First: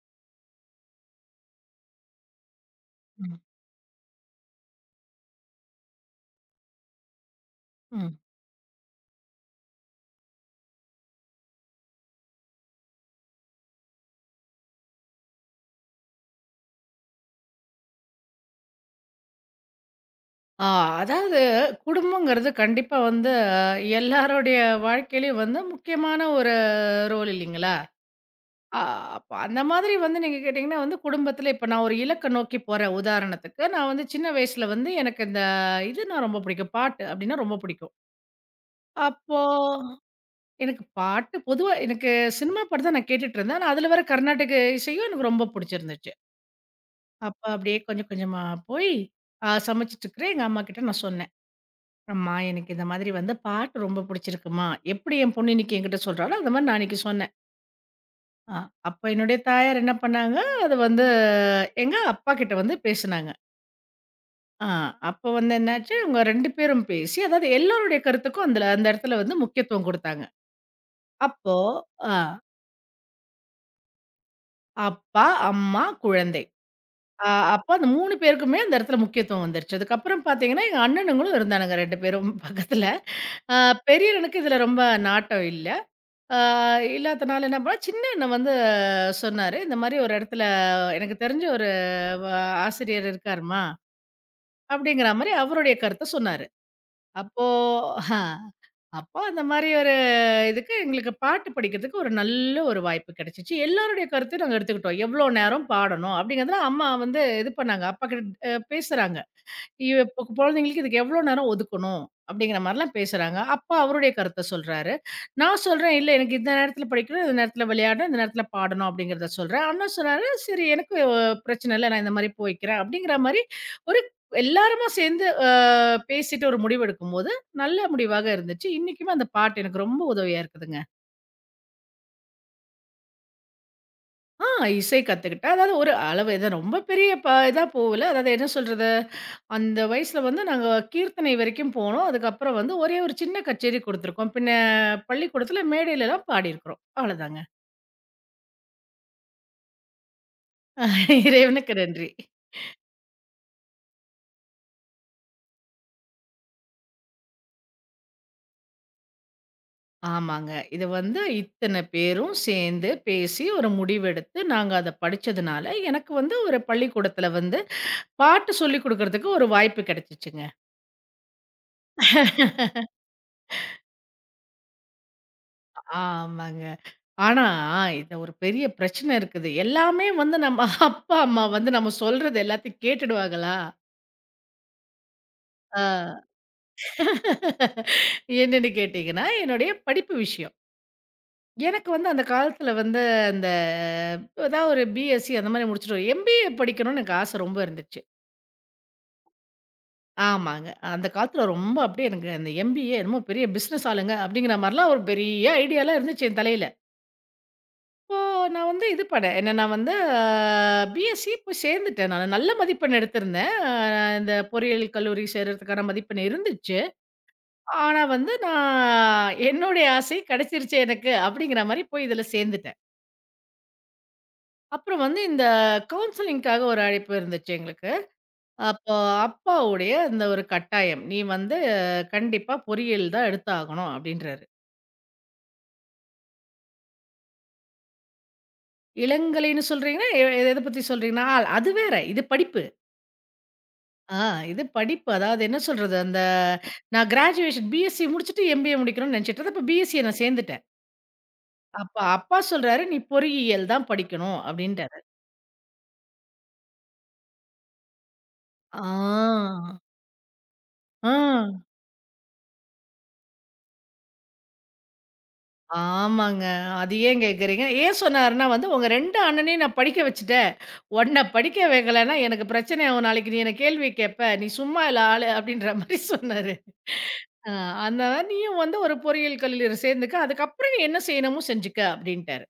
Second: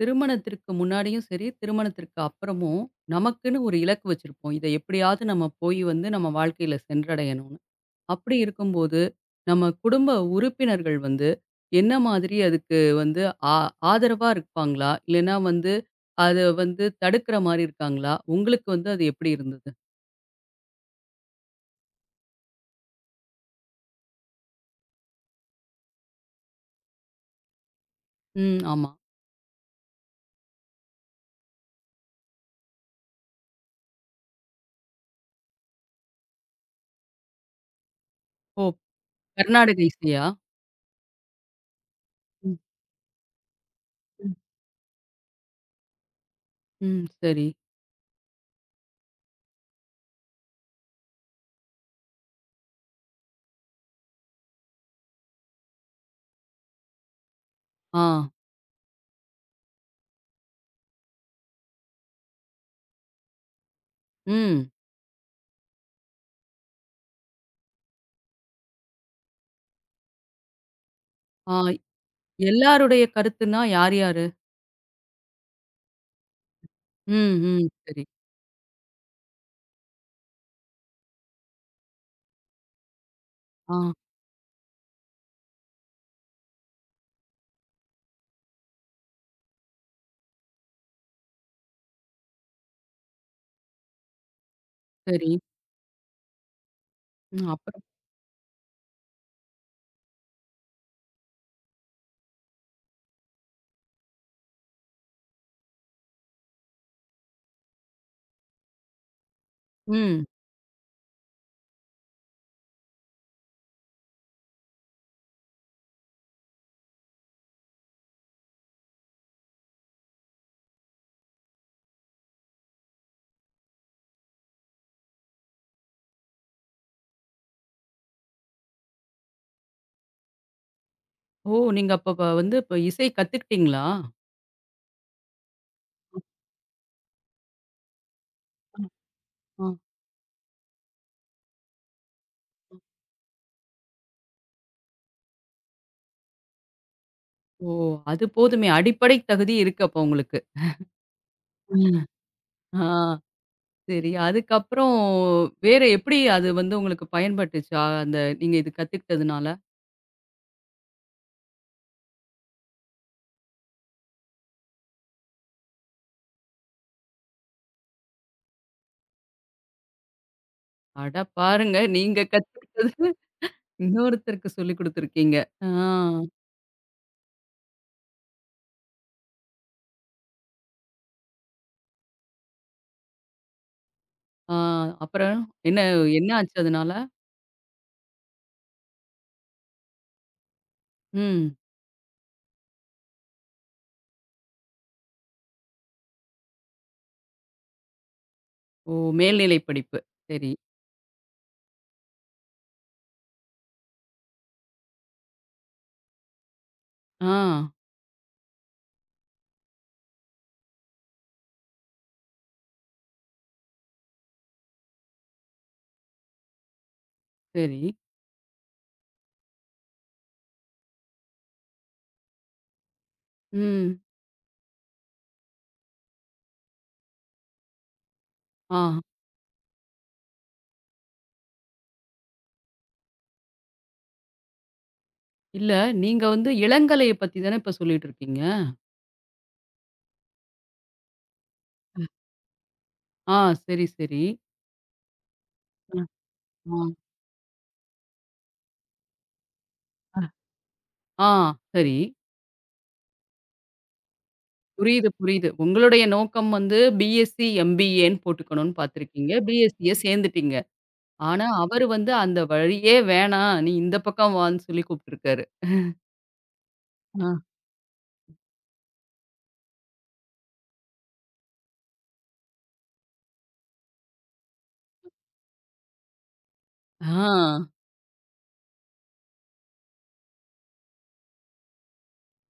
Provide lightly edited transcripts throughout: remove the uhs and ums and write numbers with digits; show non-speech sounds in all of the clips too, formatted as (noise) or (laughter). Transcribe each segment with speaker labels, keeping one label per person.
Speaker 1: திருமணத்திற்கு முன்னாடியும் சரி, திருமணத்திற்கு அப்புறமும்
Speaker 2: ம்.
Speaker 1: நமக்குன்னு ஒரு இலக்கு வச்சிருப்போம். இத எப்படியாவது நம்ம போய் வந்து நம்ம வாழ்க்கையில சென்றடையணும்னு.
Speaker 2: ம்.
Speaker 1: அப்படி இருக்கும்போது, நம்ம குடும்ப உறுப்பினர்கள் வந்து என்ன மாதிரி அதுக்கு வந்து ஆ ஆதரவா இருப்பாங்களா? இல்லைன்னா வந்து அத வந்து தடுக்கிற மாரி இருக்காங்களா? உங்களுக்கு வந்து அது எப்படி இருந்தது?
Speaker 2: ஆ அதாவது குடும்பங்கிறது கண்டிப்பா வந்து எல்லாருடைய வாழ்க்கையிலயும் வந்து முக்கியமான ஒரு ரோல் இல்லைங்களா?
Speaker 1: ம்.
Speaker 2: ஆ
Speaker 1: ஆமா.
Speaker 2: அப்ப அந்த மாதிரி வந்து நீங்க கேட்டீங்கன்னா வந்து குடும்பத்தில இப்ப நான் ஒரு இலக்க நோக்கி போறேன் உதாரணத்துக்கு, நான் வந்து சின்ன வயசுல வந்து எனக்கு இந்த இதுனா ரொம்ப பிடிக்கும். பாட்டு அப்படின்னா ரொம்ப பிடிக்கும்.
Speaker 1: ஓ!
Speaker 2: அப்போ
Speaker 1: கர்நாடக இசையா?
Speaker 2: எனக்கு பாட்டு பொதுவா எனக்கு
Speaker 1: ம்,
Speaker 2: சினிமா பாட்டு தான் நான் கேட்டுட்டுருந்தேன். ஆனா அதில வர
Speaker 1: ம்,
Speaker 2: கர்நாடக இசையும் எனக்கு ரொம்ப பிடிச்சிருந்துச்சு.
Speaker 1: ம்.
Speaker 2: அப்ப
Speaker 1: சரி.
Speaker 2: அப்படியே கொஞ்சம் கொஞ்சமா போய் சமைச்சுட்டுருக்கிறேன். எங்க அம்மாகிட்ட நான் சொன்னேன். ஆமா. எனக்கு இந்த மாதிரி வந்து பாட்டு ரொம்ப புடிச்சிருக்குமா, எப்படி என் பொண்ணு இன்னைக்கு என்கிட்ட சொல்றாளோ, அந்த மாரி நான் அன்னைக்கு சொன்னேன்.
Speaker 1: ஆ.
Speaker 2: அ அப்ப என்னுடைய தாயார் என்ன பண்ணாங்க, அது வந்து எங்க அப்பாகிட்ட வந்து பேசுனாங்க. அ
Speaker 1: ம்.
Speaker 2: அப்ப வந்து என்னாச்சு, அவங்க 2 பேரும் பேசி, அதாவது எல்லோருடைய கருத்துக்கும் அந்த அந்த இடத்துல வந்து முக்கியத்துவம் குடுத்தாங்க. அப்போ
Speaker 1: ஆ,
Speaker 2: அ
Speaker 1: எல்லாருடைய கருத்துன்னா யார் யாரு?
Speaker 2: அப்பா, அம்மா, குழந்தை. அ
Speaker 1: ம், ம்.
Speaker 2: அப்ப அந்த
Speaker 1: சரி.
Speaker 2: 3 பேருக்குமே அந்த இடத்துல முக்கியத்துவம் வந்துருச்சு. அதுக்கப்புறம் பாத்தீங்கன்னா, எங்க அண்ணனுங்களும் இருந்தானுங்க 2 பேரும் பக்கத்துல. அ
Speaker 1: ஆ.
Speaker 2: பெரியவனுக்கு இதுல ரொம்ப நாட்டம் இல்ல. ஆ, இல்லாதனால என்ன பண்ணோம், சின்ன அண்ணன் வந்து சொன்னாரு. இந்த மாரி ஒரு இடத்துல எனக்கு தெரிஞ்ச ஒரு வ ஆசிரியர் இருக்காரும்மா, அப்படிங்கிற
Speaker 1: சரி.
Speaker 2: மாரி அவருடைய கருத்த சொன்னாரு. அப்போ
Speaker 1: ம். அப்புறம்.
Speaker 2: ஹ அப்போ அந்த மாரி ஒரு இதுக்கு எங்களுக்கு பாட்டு படிக்கிறதுக்கு ஒரு நல்ல ஒரு வாய்ப்பு கிடைச்சுச்சு. எல்லாருடைய கருத்தையும் நாங்க எடுத்துக்கிட்டோம். எவ்வளோ நேரம் பாடணும் அப்படிங்கிறதுல அம்மா வந்து இது பண்ணாங்க. அப்பா கிட்ட பேசுறாங்க.
Speaker 1: ம்.
Speaker 2: இப்ப குழந்தைங்களுக்கு இதுக்கு எவ்வளோ நேரம் ஒதுக்கணும்? அப்படிங்கிற மாரிலாம் பேசுறாங்க. அப்பா அவருடைய கருத்த சொல்றாரு. நான் சொல்றேன், "இல்ல எனக்கு இந்த நேரத்தில படிக்கணும், இந்த நேரத்தில விளையாடணும், இந்த நேரத்தில பாடணும்." அப்படிங்கிறத சொல்றேன். அண்ணன் சொல்றாரு, "சரி எனக்கு பிரச்சனை இல்ல. நான் இந்த மாரி போய்க்கிறேன்." அப்படிங்கிற மாரி ஒரு எல்லாருமா சேர்ந்து பேசிட்டு ஒரு முடிவெடுக்கும்போது, நல்ல முடிவாக இருந்துச்சு. இன்னைக்குமே அந்த பாட்டு எனக்கு ரொம்ப உதவியா இருக்குதுங்க.
Speaker 1: ஓ! நீங்க அப்ப வந்து இப்ப இசை கத்துக்கிட்டீங்களா?
Speaker 2: ஆ இசை கத்துக்கிட்டேன். அதாவது ஒரு அளவு இது ரொம்ப பெரிய இதா போகல. அதாவது என்ன சொல்றது,
Speaker 1: ஆ.
Speaker 2: அந்த வயசுல வந்து நாங்க கீர்த்தனை வரைக்கும் போனோம். அதுக்கப்புறம் வந்து ஒரே ஒரு சின்ன கச்சேரி குடுத்துருக்கோம். பின்ன பள்ளிக்கூடத்துல மேடையிலலாம் பாடியிருக்கிறோம். அவ்வளோதாங்க.
Speaker 1: ஓ! அது போதுமே. அடிப்படை தகுதி இருக்கு அப்ப உங்களுக்கு.
Speaker 2: (laughs) இறைவனுக்கு
Speaker 1: ம்.
Speaker 2: நன்றி.
Speaker 1: ஆ, சரி. அதுக்கப்புறம் வேற எப்படி அது வந்து உங்களுக்கு பயன்பட்டுச்சா? அந்த நீங்க இது கத்துக்கிட்டதுனால?
Speaker 2: ஆமாங்க. இது வந்து இத்தன பேரும் சேர்ந்து பேசி ஒரு முடிவெடுத்து நாங்க அத படிச்சதுனால, எனக்கு வந்து ஒரு பள்ளிக்கூடத்துல வந்து பாட்டு சொல்லிக் குடுக்கறதுக்கு ஒரு வாய்ப்பு கிடைச்சுச்சுங்க.
Speaker 1: அட பாருங்க! நீங்க கத்துக்கிட்டது இன்னொருத்தருக்கு சொல்லிக் குடுத்துருக்கீங்க. ஆ,
Speaker 2: ஆமாங்க. ஆனா, இந்த ஒரு பெரிய பிரச்சனை இருக்குது. எல்லாமே வந்து நம்ம (laughs) அப்பா, அம்மா வந்து நம்ம சொல்றது எல்லாத்தையும் கேட்டுடுவாங்களா?
Speaker 1: ஆ, அப்புறம் என்ன,
Speaker 2: ஆ.
Speaker 1: என்ன ஆச்சு அதனால?
Speaker 2: என்னன்னு கேட்டீங்கன்னா, என்னுடைய படிப்பு விஷயம்.
Speaker 1: ம்.
Speaker 2: எனக்கு வந்து அந்த காலத்துல வந்து அந்த ஏதாவது ஒரு பிஎஸ்சி அந்த மாரி முடிச்சுட்டு ஒரு எம்பிஏ படிக்கணும்னு எனக்கு ஆசை ரொம்ப இருந்துச்சு.
Speaker 1: ஓ! மேல்நிலை படிப்பு. சரி.
Speaker 2: ஆமாங்க. அந்த காலத்துல ரொம்ப அப்படியே எனக்கு அந்த எம்பிஏ என்னமோ பெரிய பிசினஸ் ஆளுங்க அப்படிங்கிற மாரிலாம் ஒரு பெரிய ஐடியாலாம் இருந்துச்சு என் தலையில.
Speaker 1: ஆ,
Speaker 2: இப்போ நான் வந்து இது பண்ணேன். என்னன்னா வந்து பிஎஸ்சி போய் சேர்ந்துட்டேன் நானு. நல்ல மதிப்பெண் எடுத்திருந்தேன். இந்த பொறியியல் கல்லூரி சேர்றதுக்கான மதிப்பெண் இருந்துச்சு.
Speaker 1: சரி.
Speaker 2: ஆனா வந்து நான் என்னுடைய ஆசை கிடைச்சிருச்சு எனக்கு அப்படிங்கிற மாரி போய் இதுல சேர்ந்துட்டேன்.
Speaker 1: ம்.
Speaker 2: அப்புறம் வந்து இந்த கவுன்சிலிங்க்காக ஒரு அழைப்பு இருந்துச்சு எங்களுக்கு.
Speaker 1: ஆ.
Speaker 2: அப்போ அப்பாவுடைய இந்த ஒரு கட்டாயம். "நீ வந்து கண்டிப்பா பொறியியல் தான் எடுத்தாகணும்" அப்படின்றாரு.
Speaker 1: இல்ல, நீங்க வந்து இளங்கலைய பத்தி தானே இப்ப சொல்லிட்டு இருக்கீங்க?
Speaker 2: இளங்கலைன்னு சொல்றீங்கன்னா எத பத்தி சொல்றீங்கன்னா? ஆ, அது வேற. இது படிப்பு.
Speaker 1: ஆ, சரி,
Speaker 2: ஆ
Speaker 1: சரி.
Speaker 2: இது படிப்பு. அதாவது என்ன சொல்றது,
Speaker 1: அ,
Speaker 2: அந்த
Speaker 1: ஆ,
Speaker 2: நான் கிராஜுவேஷன் பிஎஸ்சி முடிச்சுட்டு எம்பிஏ முடிக்கணும்னு நெனச்சுட்டு இருந்தேன். அப்ப பிஎஸ்சி
Speaker 1: அ,
Speaker 2: நான் சேர்ந்துட்டேன்.
Speaker 1: ஆ, சரி.
Speaker 2: அப்ப அப்பா சொல்றாரு, "நீ பொறியியல் தான் படிக்கணும்" அப்படின்ட்டாரு.
Speaker 1: புரியுது, புரியுது. உங்களுடைய நோக்கம் வந்து பிஎஸ்சி, எம்பிஏன்னு போட்டுக்கணும்னு
Speaker 2: ஆ.
Speaker 1: பார்த்திருக்கீங்க. பிஎஸ்சிய சேர்ந்துட்டீங்க.
Speaker 2: ஆ.
Speaker 1: ஆனா, அவரு வந்து அந்த வழியே வேணாம், நீ இந்த பக்கம் வான்னு சொல்லி கூப்ட்டுருக்காரு.
Speaker 2: ஆமாங்க. அது ஏன்
Speaker 1: ஆ,
Speaker 2: கேட்குறீங்க? ஏன் சொன்னாருன்னா வந்து, "உங்க 2 அண்ணனையும் நான் படிக்க வச்சுட்டேன். உன்ன படிக்க வைக்கலன்னா எனக்கு பிரச்சனை ஆகும். நாளைக்கு நீ என்ன கேள்வி கேட்ப. நீ சும்மா இல்ல ஆளு" அப்படின்ற மாரி சொன்னாரு.
Speaker 1: ஆ.
Speaker 2: ஆ "அதனால நீயும் வந்து ஒரு பொறியியல் கல்லூரியில சேர்ந்துக்க. அதுக்கப்புறம் நீ என்ன செய்யணுமோ செஞ்சுக்க" அப்படின்ட்டாரு.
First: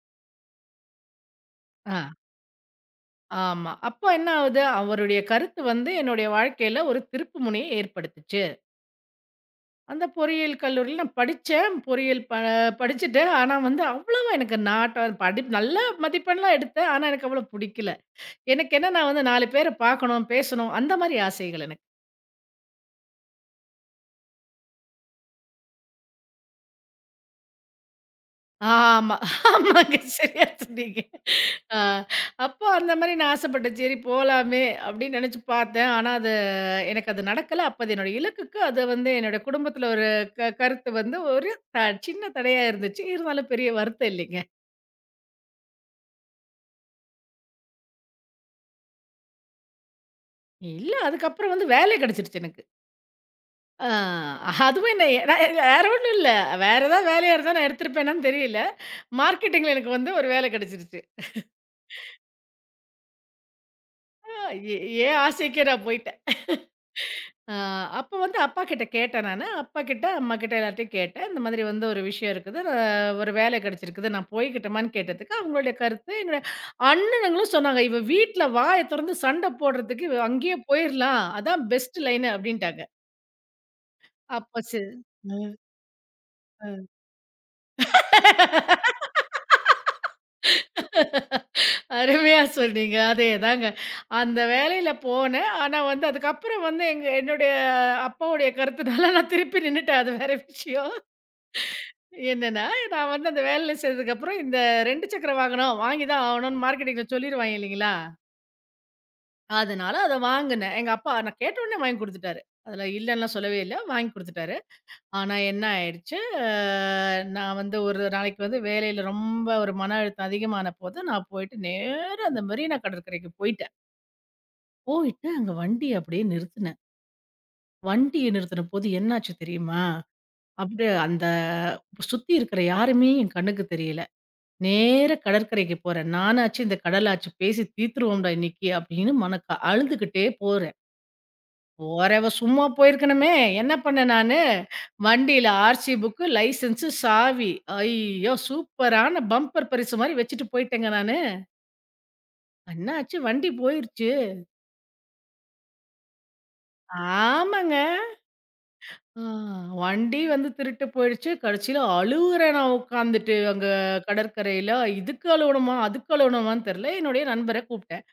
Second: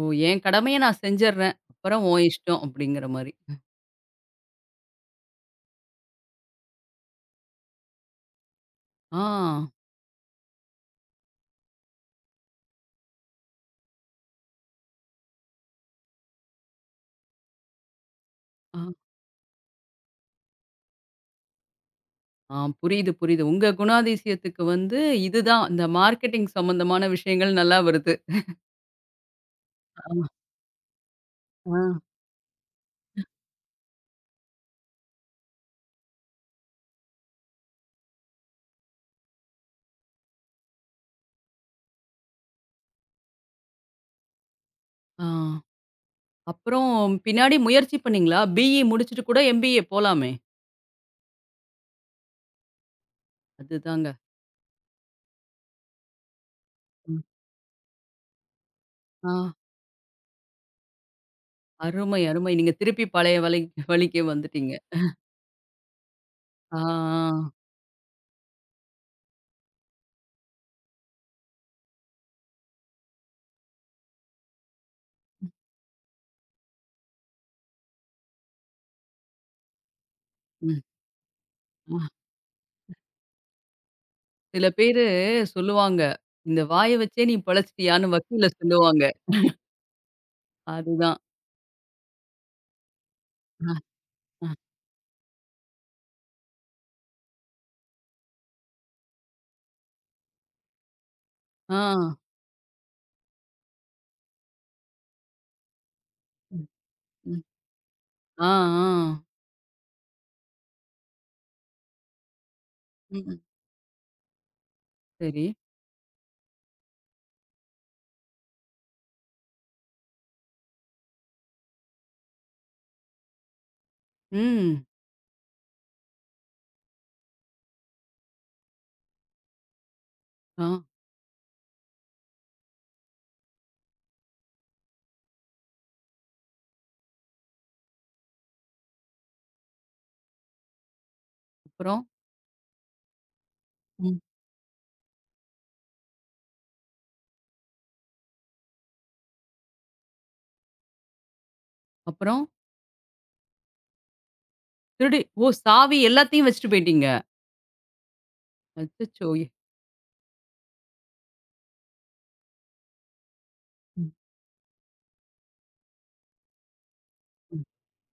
Speaker 1: ஓ! என் கடமைய நான் செஞ்சர்றேன்.
Speaker 2: ஆ.
Speaker 1: அப்புறம் உன் இஷ்டம் அப்படிங்கிற மாரி.
Speaker 2: ஆமா. அப்போ என்ன ஆகுது, அவருடைய கருத்து வந்து என்னுடைய வாழ்க்கையில ஒரு திருப்புமுனைய ஏற்படுத்துச்சு.
Speaker 1: ஆ,
Speaker 2: அந்த பொறியியல் கல்லூரியில நான் படிச்சேன். பொறியியல் படிச்சுட்டேன். ஆனா வந்து அவ்வளவா எனக்கு நாட்டம் படி நல்ல மதிப்பெண்லாம் எடுத்தேன். ஆனா எனக்கு அவ்வளோ புடிக்கல. எனக்கு
Speaker 1: ஆ,
Speaker 2: என்ன நான் வந்து 4 பேர பார்க்கணும், பேசணும் அந்த மாரி ஆசைகள் எனக்கு.
Speaker 1: ஆ, புரியுது, புரியுது. உங்க குணாதிசயத்துக்கு வந்து இதுதான் இந்த மார்க்கெட்டிங் சம்மந்தமான விஷயங்கள் நல்லா வருது.
Speaker 2: ஆமா. ஆமாங்க.
Speaker 1: ஆ,
Speaker 2: சரியா சொன்னீங்க. ஆ
Speaker 1: ஆ.
Speaker 2: அப்போ அந்த மாரி நான் ஆசைப்பட்டேன். சரி போலாமே அப்படின்னு நெனச்சு பார்த்தேன். ஆனா எனக்கு அது நடக்கல. அப்ப அது என்னோட இலக்குக்கு அது வந்து என்னோட குடும்பத்துல ஒரு கருத்து வந்து ஒரு த சின்ன தடையா இருந்துச்சு. இருந்தாலும் பெரிய வருத்தம் இல்லைங்க.
Speaker 1: ஆ. அப்புறம் பின்னாடி முயற்சி பண்ணீங்களா? பிஇ முடிச்சுட்டு கூட எம்பிஏ போலாமே!
Speaker 2: இல்ல அதுக்கப்புறம் வந்து வேலை கிடைச்சிருச்சு எனக்கு. ஆ
Speaker 1: அதுதாங்க.
Speaker 2: அதுவும் என்ன வேற ஒண்ணும் இல்ல. வேற ஏதாவது
Speaker 1: ம்.
Speaker 2: வேலையா இருந்தா நான் எடுத்திருப்பேனான்னு தெரியல.
Speaker 1: ஆ,
Speaker 2: மார்க்கெட்டிங்ல எனக்கு வந்து ஒரு வேலை கிடைச்சிருச்சு.
Speaker 1: அருமை, அருமை. நீங்க திருப்பி பழைய வழிக்கே
Speaker 2: அ
Speaker 1: வந்துட்டீங்க.
Speaker 2: எ என் ஆசைக்கே நான் போய்ட்டேன்.
Speaker 1: ஆ, ஆ.
Speaker 2: அ அப்ப வந்து அப்பா கிட்ட கேட்டேன் நானு. அப்பா கிட்ட, அம்மா கிட்ட எல்லார்ட்டயும் கேட்டேன். இந்த மாதிரி வந்து ஒரு விஷயம் இருக்குது. ஒரு வேலை கிடைச்சிருக்குது. நான் போய்க்கிட்டுமான்னு கேட்டதுக்கு, அவங்களுடைய கருத்து என்னோட அண்ணனுங்களும் சொன்னாங்க. "இவ வீட்ல வாய தொறந்து சண்ட போடுறதுக்கு இவ அங்கேயே
Speaker 1: ம்.
Speaker 2: போயிரலாம். அதான் பெஸ்ட்
Speaker 1: ஆ.
Speaker 2: லைனு" அப்படின்ட்டாங்க. அப்ப
Speaker 1: சில
Speaker 2: சே
Speaker 1: பேரு சொல்லுவாங்க, "இந்த
Speaker 2: ம்ஹ்ம்.
Speaker 1: வாய வச்சே நீ பிழைச்சிட்டியான்னு" வக்கீல சொல்லுவாங்க. அதுதான்.
Speaker 2: அருமையா சொன்னீங்க. அதேதாங்க. அந்த
Speaker 1: அ,
Speaker 2: வேலையில போனேன். ஆனா வந்து அதுக்கப்புறம் வந்து என்னுடைய அப்பாவுடைய கருத்துனால நான் திருப்பி நின்னுட்டேன். அது வேற விஷயம்.
Speaker 1: ஆ.
Speaker 2: என்னன்னா, நான் வந்து அந்த வேலையில சேர்ந்ததுக்கப்புறம், இந்த 2 சக்கர வாகனம் வாங்கி தான் ஆவணும்ன்னு
Speaker 1: ம்,
Speaker 2: மார்க்கெட்டிங்ல
Speaker 1: ம்.
Speaker 2: சொல்லிருவாய்ங்க இல்லைங்களா?
Speaker 1: ஆ, ஆ.
Speaker 2: அதனால அத வாங்குனேன். எங்க அப்பா நான் கேட்டவுடனே வாங்கி குடுத்துட்டாரு. அதுல
Speaker 1: ம்.
Speaker 2: இல்லன்லாம்
Speaker 1: ம்.
Speaker 2: சொல்லவே இல்ல. வாங்கி குடுத்துட்டாரு. ஆனா
Speaker 1: சரி.
Speaker 2: என்ன ஆயிடுச்சு, அ நான் வந்து ஒரு நாளைக்கு வந்து வேலையில ரொம்ப ஒரு மன அழுத்தம் அதிகமான போது, நான் போயிட்டு நேரா அந்த மெரினா கடற்கரைக்கு போயிட்டேன்.
Speaker 1: ம்.
Speaker 2: போயிட்டு அங்க வண்டிய அப்படியே நிறுத்துனேன். வண்டிய நிறுத்தின போது என்னாச்சு தெரியுமா?
Speaker 1: ஆ.
Speaker 2: அப்படியே அந்த சுத்தி இருக்கிற யாருமே என் கண்ணுக்கு தெரியல. நேரா கடற்கரைக்கு போறேன். நானாச்சு இந்த கடலாச்சு பேசி தீர்த்துருவோம்டா இன்னைக்கு அப்படின்னு மனக்க அழுதுகிட்டே போறேன்.
Speaker 1: அப்புறம்?
Speaker 2: போறவ சும்மா போயிருக்கணுமே! என்ன பண்ணேன்
Speaker 1: ம்.
Speaker 2: நானு, வண்டியில ஆர்சி புக்கு, லைசென்ஸு, சாவி. ஐயோ! சூப்பரான பம்பர் பரிசு மாரி வச்சுட்டு போயிட்டேங்க நானு.
Speaker 1: அப்புறம்?
Speaker 2: என்னாச்சு வண்டி போயிருச்சு.
Speaker 1: திருடி. ஓ! சாவி எல்லாத்தையும் வச்சுட்டு போயிட்டீங்க.
Speaker 2: ஆமாங்க. ஆ
Speaker 1: அச்சச்சோ!
Speaker 2: வண்டி வந்து திருட்டு போயிடுச்சு. கடைசியில அழுவுறேன் நான் உட்காந்துட்டு அங்க
Speaker 1: ம்,
Speaker 2: கடற்கரையில. இதுக்கு அழுவணுமா? அதுக்கு அழுவணுமான்னு தெரியல. என்னுடைய நண்பர
Speaker 1: ம்.
Speaker 2: கூப்ட்டேன்.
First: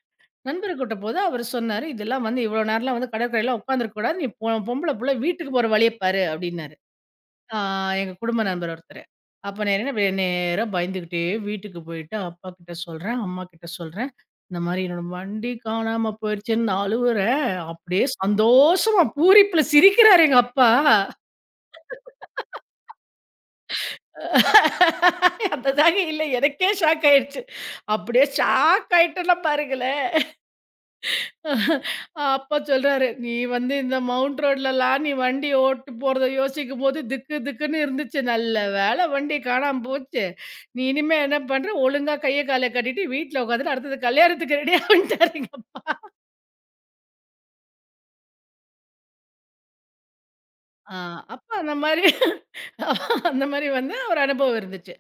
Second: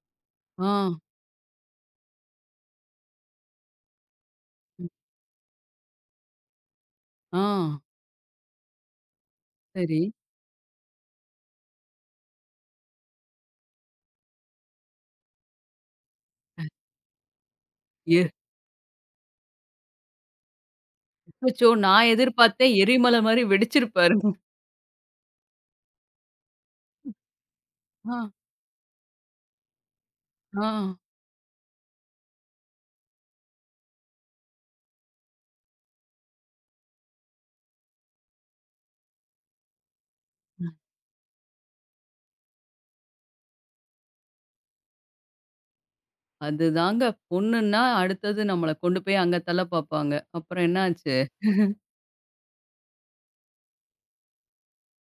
Speaker 1: ஆ.
Speaker 2: நண்பர கூட்ட போது அவரு சொன்னாரு, "இதெல்லாம் வந்து இவ்வளோ நேரம்லாம் வந்து கடற்கரையிலாம் உட்காந்துருக்க கூடாது. நீ பொம்பள புள்ள வீட்டுக்கு போற வழிய பாரு" அப்டின்னாரு.
Speaker 1: ஆ,
Speaker 2: ஆ எங்க குடும்ப நண்பர் ஒருத்தரு. அப்ப நான் என்ன
Speaker 1: சரி.
Speaker 2: நேரா பயந்துகிட்டே வீட்டுக்கு போயிட்டு அப்பாகிட்ட சொல்றேன், அம்மாகிட்ட சொல்றேன். இந்த மாரி என்னோட வண்டி காணாம போயிருச்சுன்னு நான் அழுவுறேன். அப்படியே
Speaker 1: எ
Speaker 2: சந்தோஷமா பூரிப்புல சிரிக்கிறாரு எங்க அப்பா.
Speaker 1: அச்சச்சோ! நான் எதிர்பார்த்தேன் எரிமலை மாரி வெடிச்சிருப்பாருன்னு.
Speaker 2: (laughs) அதுதாங்க இல்ல எனக்கே ஷாக் ஆயிடுச்சு.
Speaker 1: ஆ,
Speaker 2: அப்படியே ஷாக் ஆயிட்டேன்னா பாருங்களேன்.
Speaker 1: ஆ.
Speaker 2: அப்பா சொல்றாரு, "நீ வந்து இந்த மவுண்ட் ரோட்லலாம் நீ வண்டி ஓட்டு போறத யோசிக்கும்போது திக்கு திக்குன்னு இருந்துச்சு. நல்ல வேளை வண்டி காணாம போச்சு. நீ இனிமே என்ன பண்ற? ஒழுங்கா கைய கால கட்டிட்டு வீட்ல உட்காந்துட்டு அடுத்தது கல்யாணத்துக்கு ரெடியா" வந்துட்டாருங்க.
Speaker 1: அதுதாங்க, பொண்ணுன்னா அடுத்தது நம்மள கொண்டு போய் அங்க தள்ள பார்ப்பாங்க. அப்புறம் என்ன
Speaker 2: ஆ
Speaker 1: ஆச்சு?
Speaker 2: அப்ப அந்த மாரி வந்து ஒரு அனுபவம் இருந்துச்சு.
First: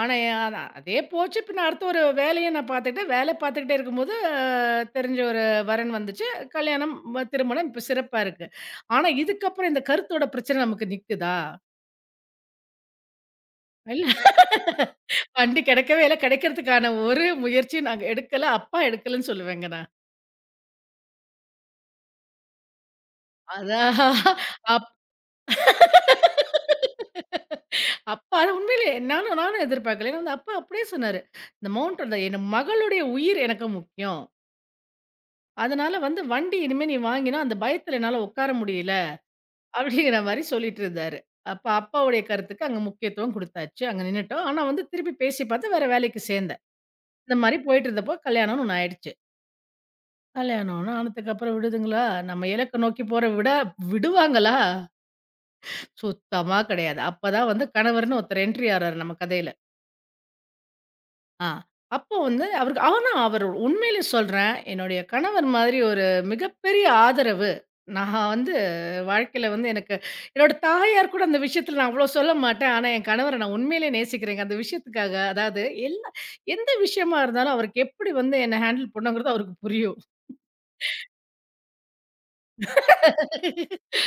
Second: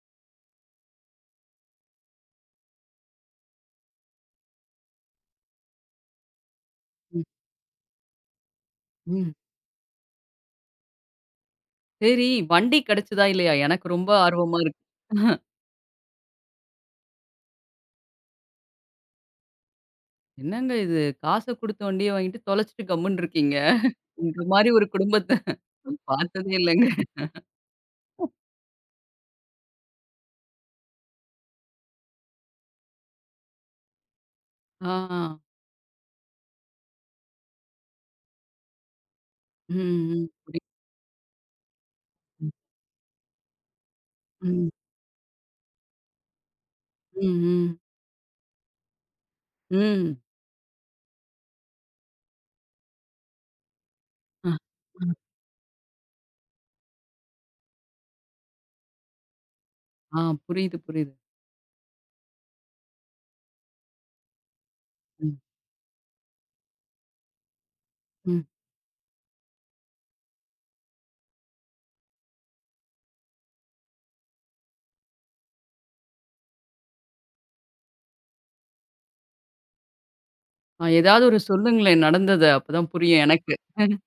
Speaker 2: ஆனா, எ அ அதே போச்சு. பின்ன அடுத்து ஒரு வேலையும் நான் பார்த்துக்கிட்டேன். வேலை பார்த்துக்கிட்டே இருக்கும்போது, தெரிஞ்ச ஒரு வரன் வந்துச்சு. கல்யாணம்,
Speaker 1: ம்,
Speaker 2: திருமணம் இப்ப சிறப்பா இருக்கு. ஆனா,
Speaker 1: ம்.
Speaker 2: இதுக்கப்புறம் இந்த கருத்தோட பிரச்சனை நமக்கு நிக்குதா?
Speaker 1: சரி, வண்டி கிடைச்சதா இல்லையா? எனக்கு ரொம்ப
Speaker 2: இல்ல
Speaker 1: ஆர்வமா இருக்கு.
Speaker 2: வண்டி கிடைக்கவே இல்ல. கிடைக்கிறதுக்கான ஒரு முயற்சியும் நாங்க எடுக்கல. அப்பா எடுக்கலன்னு சொல்லுவேங்க நான்.
Speaker 1: என்னங்க இது, காச குடுத்த வண்டிய வாங்கிட்டு தொலைச்சுட்டு கம்முன்னு இருக்கீங்க.
Speaker 2: அதான்.
Speaker 1: இந்த மாரி ஒரு குடும்பத்த பார்த்ததே இல்லங்க.
Speaker 2: அப் அப்பா அது உண்மையிலே நானும் நானும் எதிர்பார்க்கல. ஏன்னா வந்து அப்பா அப்படியே சொன்னாரு. "இந்த மவுண்ட் அந்த என் மகளுடைய உயிர் எனக்கு முக்கியம்.
Speaker 1: ஆ,
Speaker 2: அதனால வந்து வண்டி இனிமே நீ வாங்கினா, அந்த பயத்துல என்னால உட்கார முடியல."
Speaker 1: ம்,
Speaker 2: அப்படிங்கிற
Speaker 1: ம்.
Speaker 2: மாரி
Speaker 1: புரியுது.
Speaker 2: சொல்லிட்டு இருந்தாரு. அப்ப அப்பாவுடைய
Speaker 1: ம்,
Speaker 2: கருத்துக்கு அங்க முக்கியத்துவம் குடுத்தாச்சு. அங்க நின்னுட்டோம். ஆனா
Speaker 1: ம்,
Speaker 2: வந்து திருப்பி பேசி பார்த்து வேற வேலைக்கு சேர்ந்தேன். இந்த மாரி
Speaker 1: ம்.
Speaker 2: போயிட்டு இருந்தப்போ கல்யாணம்னு ஒண்ணு ஆயிடுச்சு.
Speaker 1: ம்.
Speaker 2: கல்யாணம்னு ஆனதுக்கப்புறம் விடுதுங்களா? நம்ம இலக்க நோக்கி போற
Speaker 1: ஆ,
Speaker 2: விடுவாங்களா? சுத்தமா கிடையாது. அப்பதான் வந்து கணவர்ன்னு ஒருத்தர் என்ட்ரி ஆறாரு நம்ம கதையில.
Speaker 1: ஆ, புரியுது, புரியுது.
Speaker 2: ஆ. அப்போ வந்து அவருக்கு ஆனா அவரு உண்மையிலே சொல்றேன். என்னுடைய
Speaker 1: ம்,
Speaker 2: கணவர் மாதிரி ஒரு மிகப்பெரிய ஆதரவு. நான்
Speaker 1: ம்.
Speaker 2: வந்து வாழ்க்கையில வந்து எனக்கு என்னோட தாயார் கூட அந்த விஷயத்தில நான் அவ்வளோ சொல்ல மாட்டேன். ஆனா என் கணவர நான் உண்மையிலே நேசிக்கிறேங்க. அந்த விஷயத்துக்காக அதாவது எல்லா எந்த விஷயமா இருந்தாலும் அவருக்கு எப்படி வந்து என்ன ஹேண்டில் பண்ணணுங்கிறது அவருக்கு புரியும்.
Speaker 1: ஆ, ஏதாவது ஒரு சொல்லுங்களேன் நடந்தத. அப்பதான் புரியும் எனக்கு.
Speaker 2: (laughs)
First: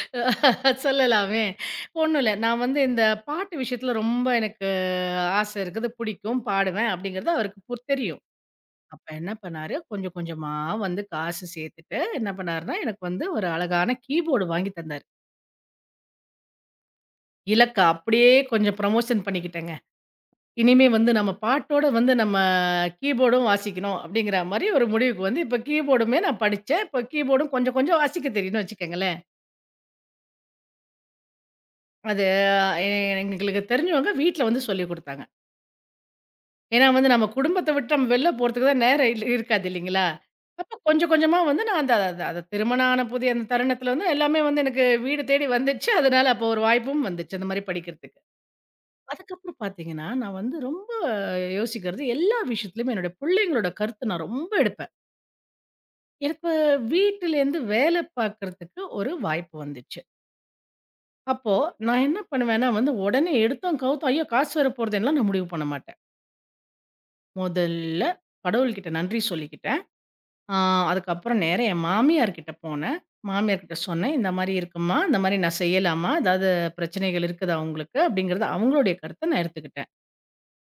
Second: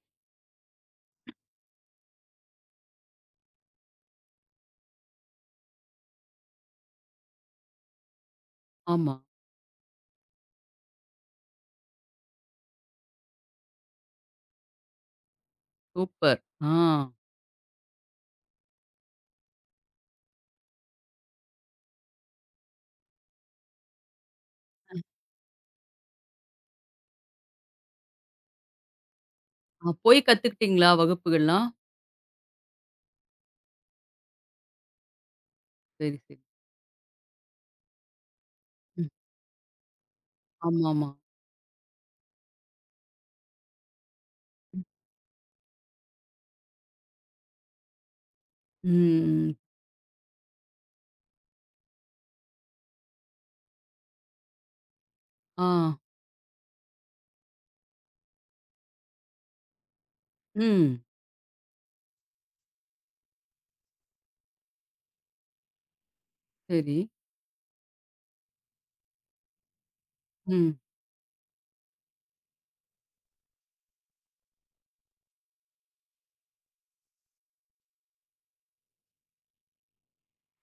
Speaker 2: சொல்லலாமே. ஒண்ணும் இல்ல. நான் வந்து இந்த பாட்டு விஷயத்தில ரொம்ப எனக்கு ஆசை இருக்குது. பிடிக்கும். பாடுவேன் அப்படிங்கிறது அவருக்கு தெரியும். அப்ப
Speaker 1: ஆமா.
Speaker 2: என்ன பண்ணாரு, கொஞ்சம் கொஞ்சமா வந்து காசு சேர்த்துட்டு, என்ன பண்ணாருன்னா, எனக்கு வந்து ஒரு அழகான கீபோர்டு வாங்கி தந்தாரு.
Speaker 1: சூப்பர். ஆ.
Speaker 2: இலக்க அப்படியே கொஞ்சம் ப்ரமோஷன் பண்ணிக்கிட்டேங்க. இனிமே வந்து நம்ம பாட்டோட வந்து நம்ம கீபோர்டும் வாசிக்கணும் அப்படிங்கிற மாரி ஒரு முடிவுக்கு வந்து இப்ப கீபோர்டுமே நான் படிச்சேன். இப்ப கீபோர்டும் கொஞ்சம் கொஞ்சம் வாசிக்க தெரியும்னு வச்சுக்கங்களேன்.
Speaker 1: ஆ, போய் கத்துக்கிட்டீங்களா வகுப்புகள்லாம்?
Speaker 2: அது எ எங்களுக்கு தெரிஞ்சவங்க வீட்ல வந்து சொல்லிக் குடுத்தாங்க.
Speaker 1: சரி, சரி.
Speaker 2: ஏன்னா வந்து நம்ம குடும்பத்த விட்டு நம்ம வெளில போறதுக்கு தான்
Speaker 1: ம்.
Speaker 2: நேரம் இருக்காது இல்லைங்களா? அப்ப
Speaker 1: ஆமாமா.
Speaker 2: கொஞ்சம் கொஞ்சமா வந்து நான் அந்த அத அத திருமணம் ஆன புதிய அந்த தருணத்துல வந்து எல்லாமே வந்து எனக்கு வீடு தேடி வந்துச்சு. அதனால அப்போ ஒரு வாய்ப்பும் வந்துச்சு அந்த மாரி படிக்கிறதுக்கு.
Speaker 1: ம்.
Speaker 2: அதுக்கப்புறம் பார்த்தீங்கன்னா, நான் வந்து ரொம்ப யோசிக்கிறது எல்லா விஷயத்துலயுமே என்னோட பிள்ளைங்களோட கருத்து நான் ரொம்ப எடுப்பேன்.
Speaker 1: ஆ.
Speaker 2: எனக்கு வீட்டிலேருந்து வேலை பார்க்கறதுக்கு ஒரு வாய்ப்பு வந்துச்சு.
Speaker 1: ம்.
Speaker 2: அப்போ நான் என்ன பண்ணுவேன்னா வந்து உடனே எடுத்தோம் கவுத்தோம், ஐயோ! காசு வரப்போறதுன்லாம் நான் முடிவு பண்ண மாட்டேன்.
Speaker 1: சரி.
Speaker 2: முதல்ல கடவுள்கிட்ட நன்றி சொல்லிக்கிட்டு ஆ
Speaker 1: ம்.
Speaker 2: அதுக்கப்புறம் நேரா என் மாமியார் கிட்ட போனேன். மாமியார் கிட்ட சொன்னேன். இந்த மாரி இருக்கும்மா, இந்த மாரி நான் செய்யலாமா? ஏதாவது பிரச்சனைகள் இருக்குதா உங்களுக்கு? அப்படிங்கிறத அவங்களுடைய கருத்த நான் எடுத்துக்கிட்டேன்.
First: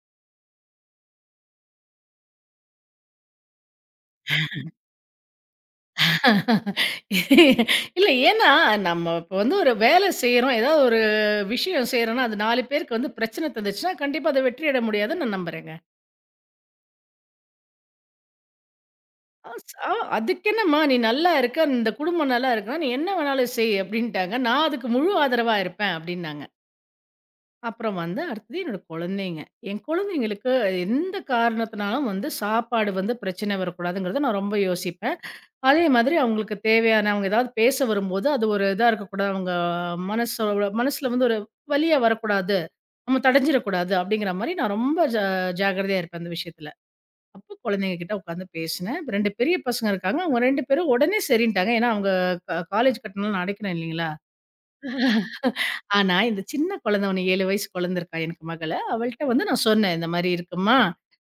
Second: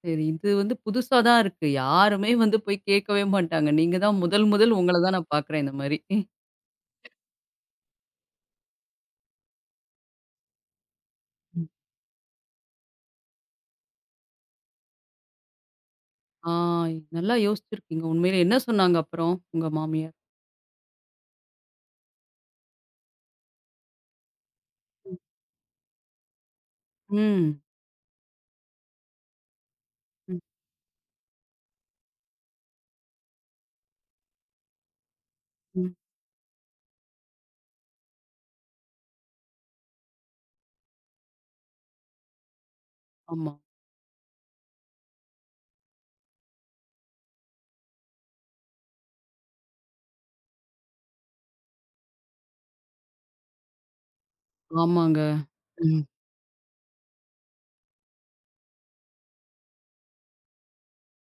Speaker 1: சரி. இது வந்து புதுசா தான் இருக்கு. யாருமே வந்து போய் கேட்கவே மாட்டாங்க. நீங்க தான் முதல் முதல் உங்கள தான் நான் பார்க்குறேன் இந்த மாரி.
Speaker 2: இல்ல ஏன்னா, நம்ம இப்போ வந்து ஒரு வேலை செய்றோம். ஏதாவது ஒரு விஷயம் செய்றோம்னா, அது 4 பேருக்கு வந்து பிரச்சனை தந்துச்சுன்னா, கண்டிப்பா அத வெற்றியடைய முடியாதுன்னு நான் நம்புறேங்க.
Speaker 1: ஆ, நல்லா யோசிச்சிருக்கீங்க உண்மையிலே. என்ன சொன்னாங்க அப்புறம்
Speaker 2: அ
Speaker 1: உங்க
Speaker 2: ஸ்
Speaker 1: மாமியார்?
Speaker 2: அதுக்கென்னம்மா நீ நல்லா இருக்க, இந்த குடும்பம் நல்லா இருக்குன்னா, நீ என்ன வேணாலும் செய்" அப்படின்ட்டாங்க. நான் அதுக்கு முழு
Speaker 1: ம்.
Speaker 2: ஆதரவா இருப்பேன் அப்படின்னாங்க. அப்புறம் வந்து அடுத்தது என்னோட குழந்தைங்க. என்
Speaker 1: ம்.
Speaker 2: குழந்தைங்களுக்கு எந்த காரணத்தினாலும் வந்து சாப்பாடு வந்து பிரச்சனை வரக்கூடாதுங்கிறத நான் ரொம்ப யோசிப்பேன். அதே
Speaker 1: ம்.
Speaker 2: மாதிரி அவங்களுக்கு தேவையான அவங்க ஏதாவது பேச வரும்போது, அது ஒரு இதா இருக்கக்கூடாது. அவங்க மனசுல வந்து ஒரு வலியா வரக்கூடாது. நம்ம
Speaker 1: ஆமா.
Speaker 2: தடஞ்சிடக்கூடாது அப்படிங்கிற மாரி நான் ரொம்ப ஜாக்கிரதையா இருப்பேன் அந்த விஷயத்துல. அப்போ குழந்தைங்க கிட்ட உட்காந்து பேசினேன். 2 பெரிய பசங்க இருக்காங்க. அவங்க 2 பேரும் உடனே சரின்ட்டாங்க. ஏன்னா அவங்க காலேஜ் கட்டணம்லாம் நான் அடைக்கிறேன் இல்லைங்களா?
Speaker 1: ஆமாங்க. ம்.
Speaker 2: ஆனா, இந்த சின்ன குழந்தை ஒண்ணு 7 வயசு குழந்தை இருக்கா எனக்கு மகள. அவள்ட்ட வந்து நான் சொன்னேன். இந்த மாரி இருக்கும்மா,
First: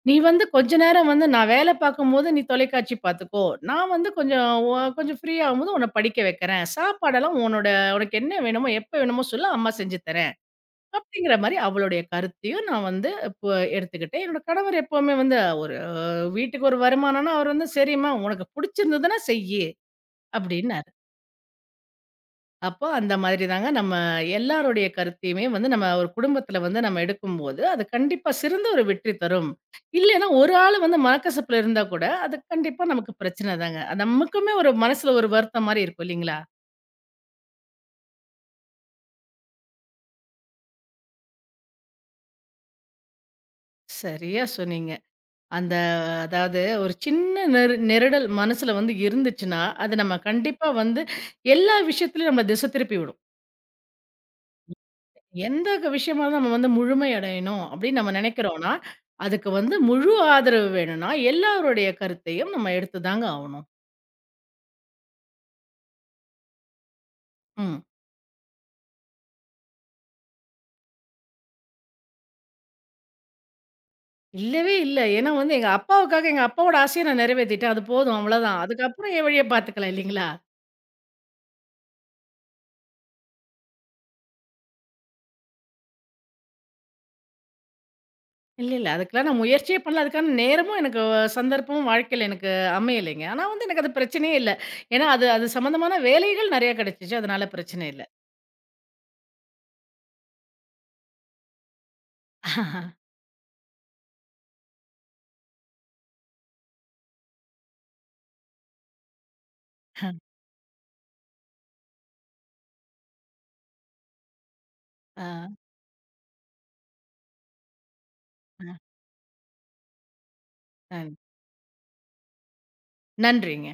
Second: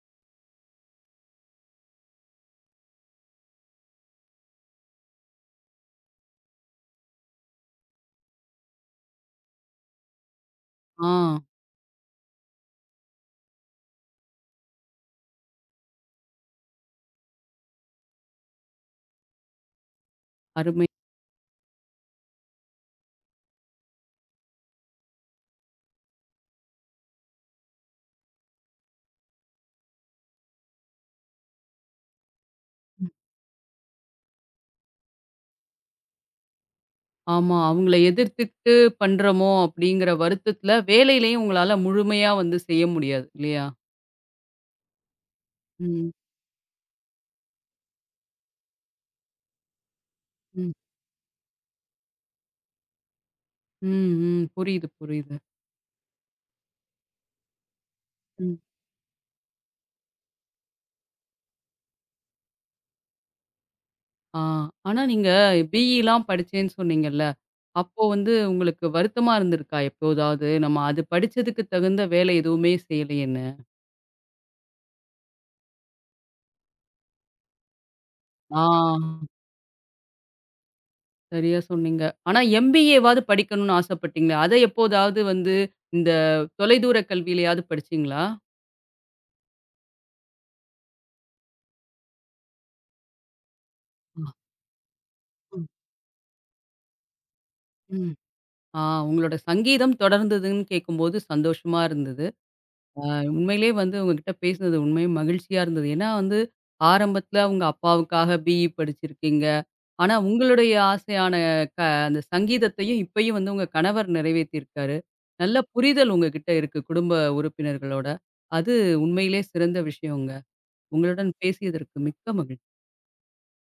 Speaker 2: நீ வந்து கொஞ்ச நேரம் வந்து நான் வேல பார்க்கும்போது நீ தொலைக்காட்சி பார்த்துக்கோ. நான் வந்து கொஞ்சம் கொஞ்சம் ஃப்ரீயாகும்போது உன்ன படிக்க வைக்கிறேன். சாப்பாடெல்லாம் உனக்கு என்ன வேணுமோ, எப்ப வேணுமோ சொல்லு அம்மா செஞ்சு தரேன்.
Speaker 1: ஆ.
Speaker 2: அப்படிங்கிற மாரி அவளுடைய கருத்தையும் நான் வந்து இப்போ எடுத்துக்கிட்டேன். என்னோட கணவர் எப்பவுமே வந்து ஒரு வீட்டுக்கு ஒரு வருமானம்னா, அவர் வந்து சரிம்மா உனக்கு புடிச்சிருந்ததுன்னா செய்யி,
Speaker 1: அருமை.
Speaker 2: அப்படின்னாரு. அப்போ அந்த மாதிரி தாங்க நம்ம எல்லாருடைய கருத்தையுமே வந்து நம்ம ஒரு குடும்பத்துல வந்து நம்ம எடுக்கும்போது, அது கண்டிப்பா சிறந்த ஒரு வெற்றி தரும். இல்லன்னா ஒரு ஆள் வந்து மனக்கசப்புல இருந்தா கூட, அது கண்டிப்பா நமக்கு பிரச்சனை தாங்க. அது நமக்குமே ஒரு மனசுல ஒரு வருத்தம் மாரி இருக்கும் இல்லைங்களா?
Speaker 1: ஆமா. அவங்கள எதிர்த்துட்டு பண்றோமோ! அப்பிடிங்கிற வருத்தத்தில வேலையிலயும் உங்களால முழுமையா வந்து செய்ய முடியாது. இல்லயா!
Speaker 2: சரியா சொன்னீங்க. அந்த
Speaker 1: ம்,
Speaker 2: அதாவது ஒரு சின்ன நெருடல் மனசுல வந்து இருந்துச்சுன்னா, அது நம்ம கண்டிப்பா
Speaker 1: ம்,
Speaker 2: வந்து எல்லா விஷயத்துலயும் நம்மள திசை திருப்பி விடும்.
Speaker 1: ம், ம். புரியுது, புரியுது.
Speaker 2: எந்த விஷயமா இருந்தா நம்ம வந்து முழுமை அடையணும் அப்படின்னு நம்ம
Speaker 1: ம்.
Speaker 2: நினைக்கிறோம்னா, அதுக்கு வந்து முழு ஆதரவு வேணும்னா, எல்லாருடைய கருத்தையும் நம்ம எடுத்துதாங்க ஆவணும்.
Speaker 1: ஆ, ஆனா நீங்க பிஇலாம் படிச்சேன்னு சொன்னீங்கல்ல.
Speaker 2: ம்.
Speaker 1: அப்போ வந்து உங்களுக்கு வருத்தமா இருந்திருக்கா எப்போதாவது? நம்ம அது படிச்சதுக்கு தகுந்த வேலை எதுவுமே செய்யலயேன்னு.
Speaker 2: இல்லவே இல்ல. ஏன்னா வந்து எங்க அப்பாவுக்காக எங்க அப்பாவோட ஆசைய நான் நிறைவேத்திட்டேன். அது போதும்
Speaker 1: ஆ,
Speaker 2: அவ்வளோதான். அதுக்கப்புறம் என் வழிய பார்த்துக்கலாம் இல்லைங்களா?
Speaker 1: சரியா சொன்னீங்க. ஆனா எம்பிஏவாவது படிக்கணுன்னு ஆசைப்பட்டீங்களே! அத எப்போதாவது வந்து இந்த தொலைதூர கல்வியிலயாவது படிச்சீங்களா?
Speaker 2: இல்ல, இல்ல. அதுக்கெல்லாம் நான் முயற்சியே பண்ணல. அதுக்கான நேரமும் எனக்கு சந்தர்ப்பமும் வாழ்க்கையில எனக்கு அமையலைங்க. ஆனா வந்து எனக்கு அது
Speaker 1: ஆ.
Speaker 2: பிரச்சனையே இல்ல. ஏன்னா அது அது
Speaker 1: ம்,
Speaker 2: சம்மந்தமான வேலைகள் நிறைய கிடைச்சுச்சு. அதனால பிரச்சனை இல்ல.
Speaker 1: ம். ஆ, உங்களோட சங்கீதம் தொடர்ந்ததுன்னு கேட்கும்போது சந்தோஷமா இருந்தது.
Speaker 2: (laughs)
Speaker 1: உண்மையிலேயே வந்து உங்ககிட்ட பேசினது உண்மையிலே மகிழ்ச்சியா இருந்தது. ஏன்னா வந்து ஆரம்பத்தில உங்க அப்பாவுக்காக பிஇ படிச்சிருக்கீங்க. ஆனா உங்களுடைய ஆசையான க அந்த சங்கீதத்தையும் இப்பயும் வந்து உங்க கணவர் நிறைவேத்தியிருக்காரு.
Speaker 2: ஆ, ஆ.
Speaker 1: நல்ல புரிதல் உங்ககிட்ட இருக்கு குடும்ப உறுப்பினர்களோட. அது உண்மையிலே சிறந்த விஷயங்க.
Speaker 2: ஆ.
Speaker 1: உங்களுடன் பேசியதற்கு மிக்க மகிழ்ச்சி.
Speaker 2: நன்றிங்க.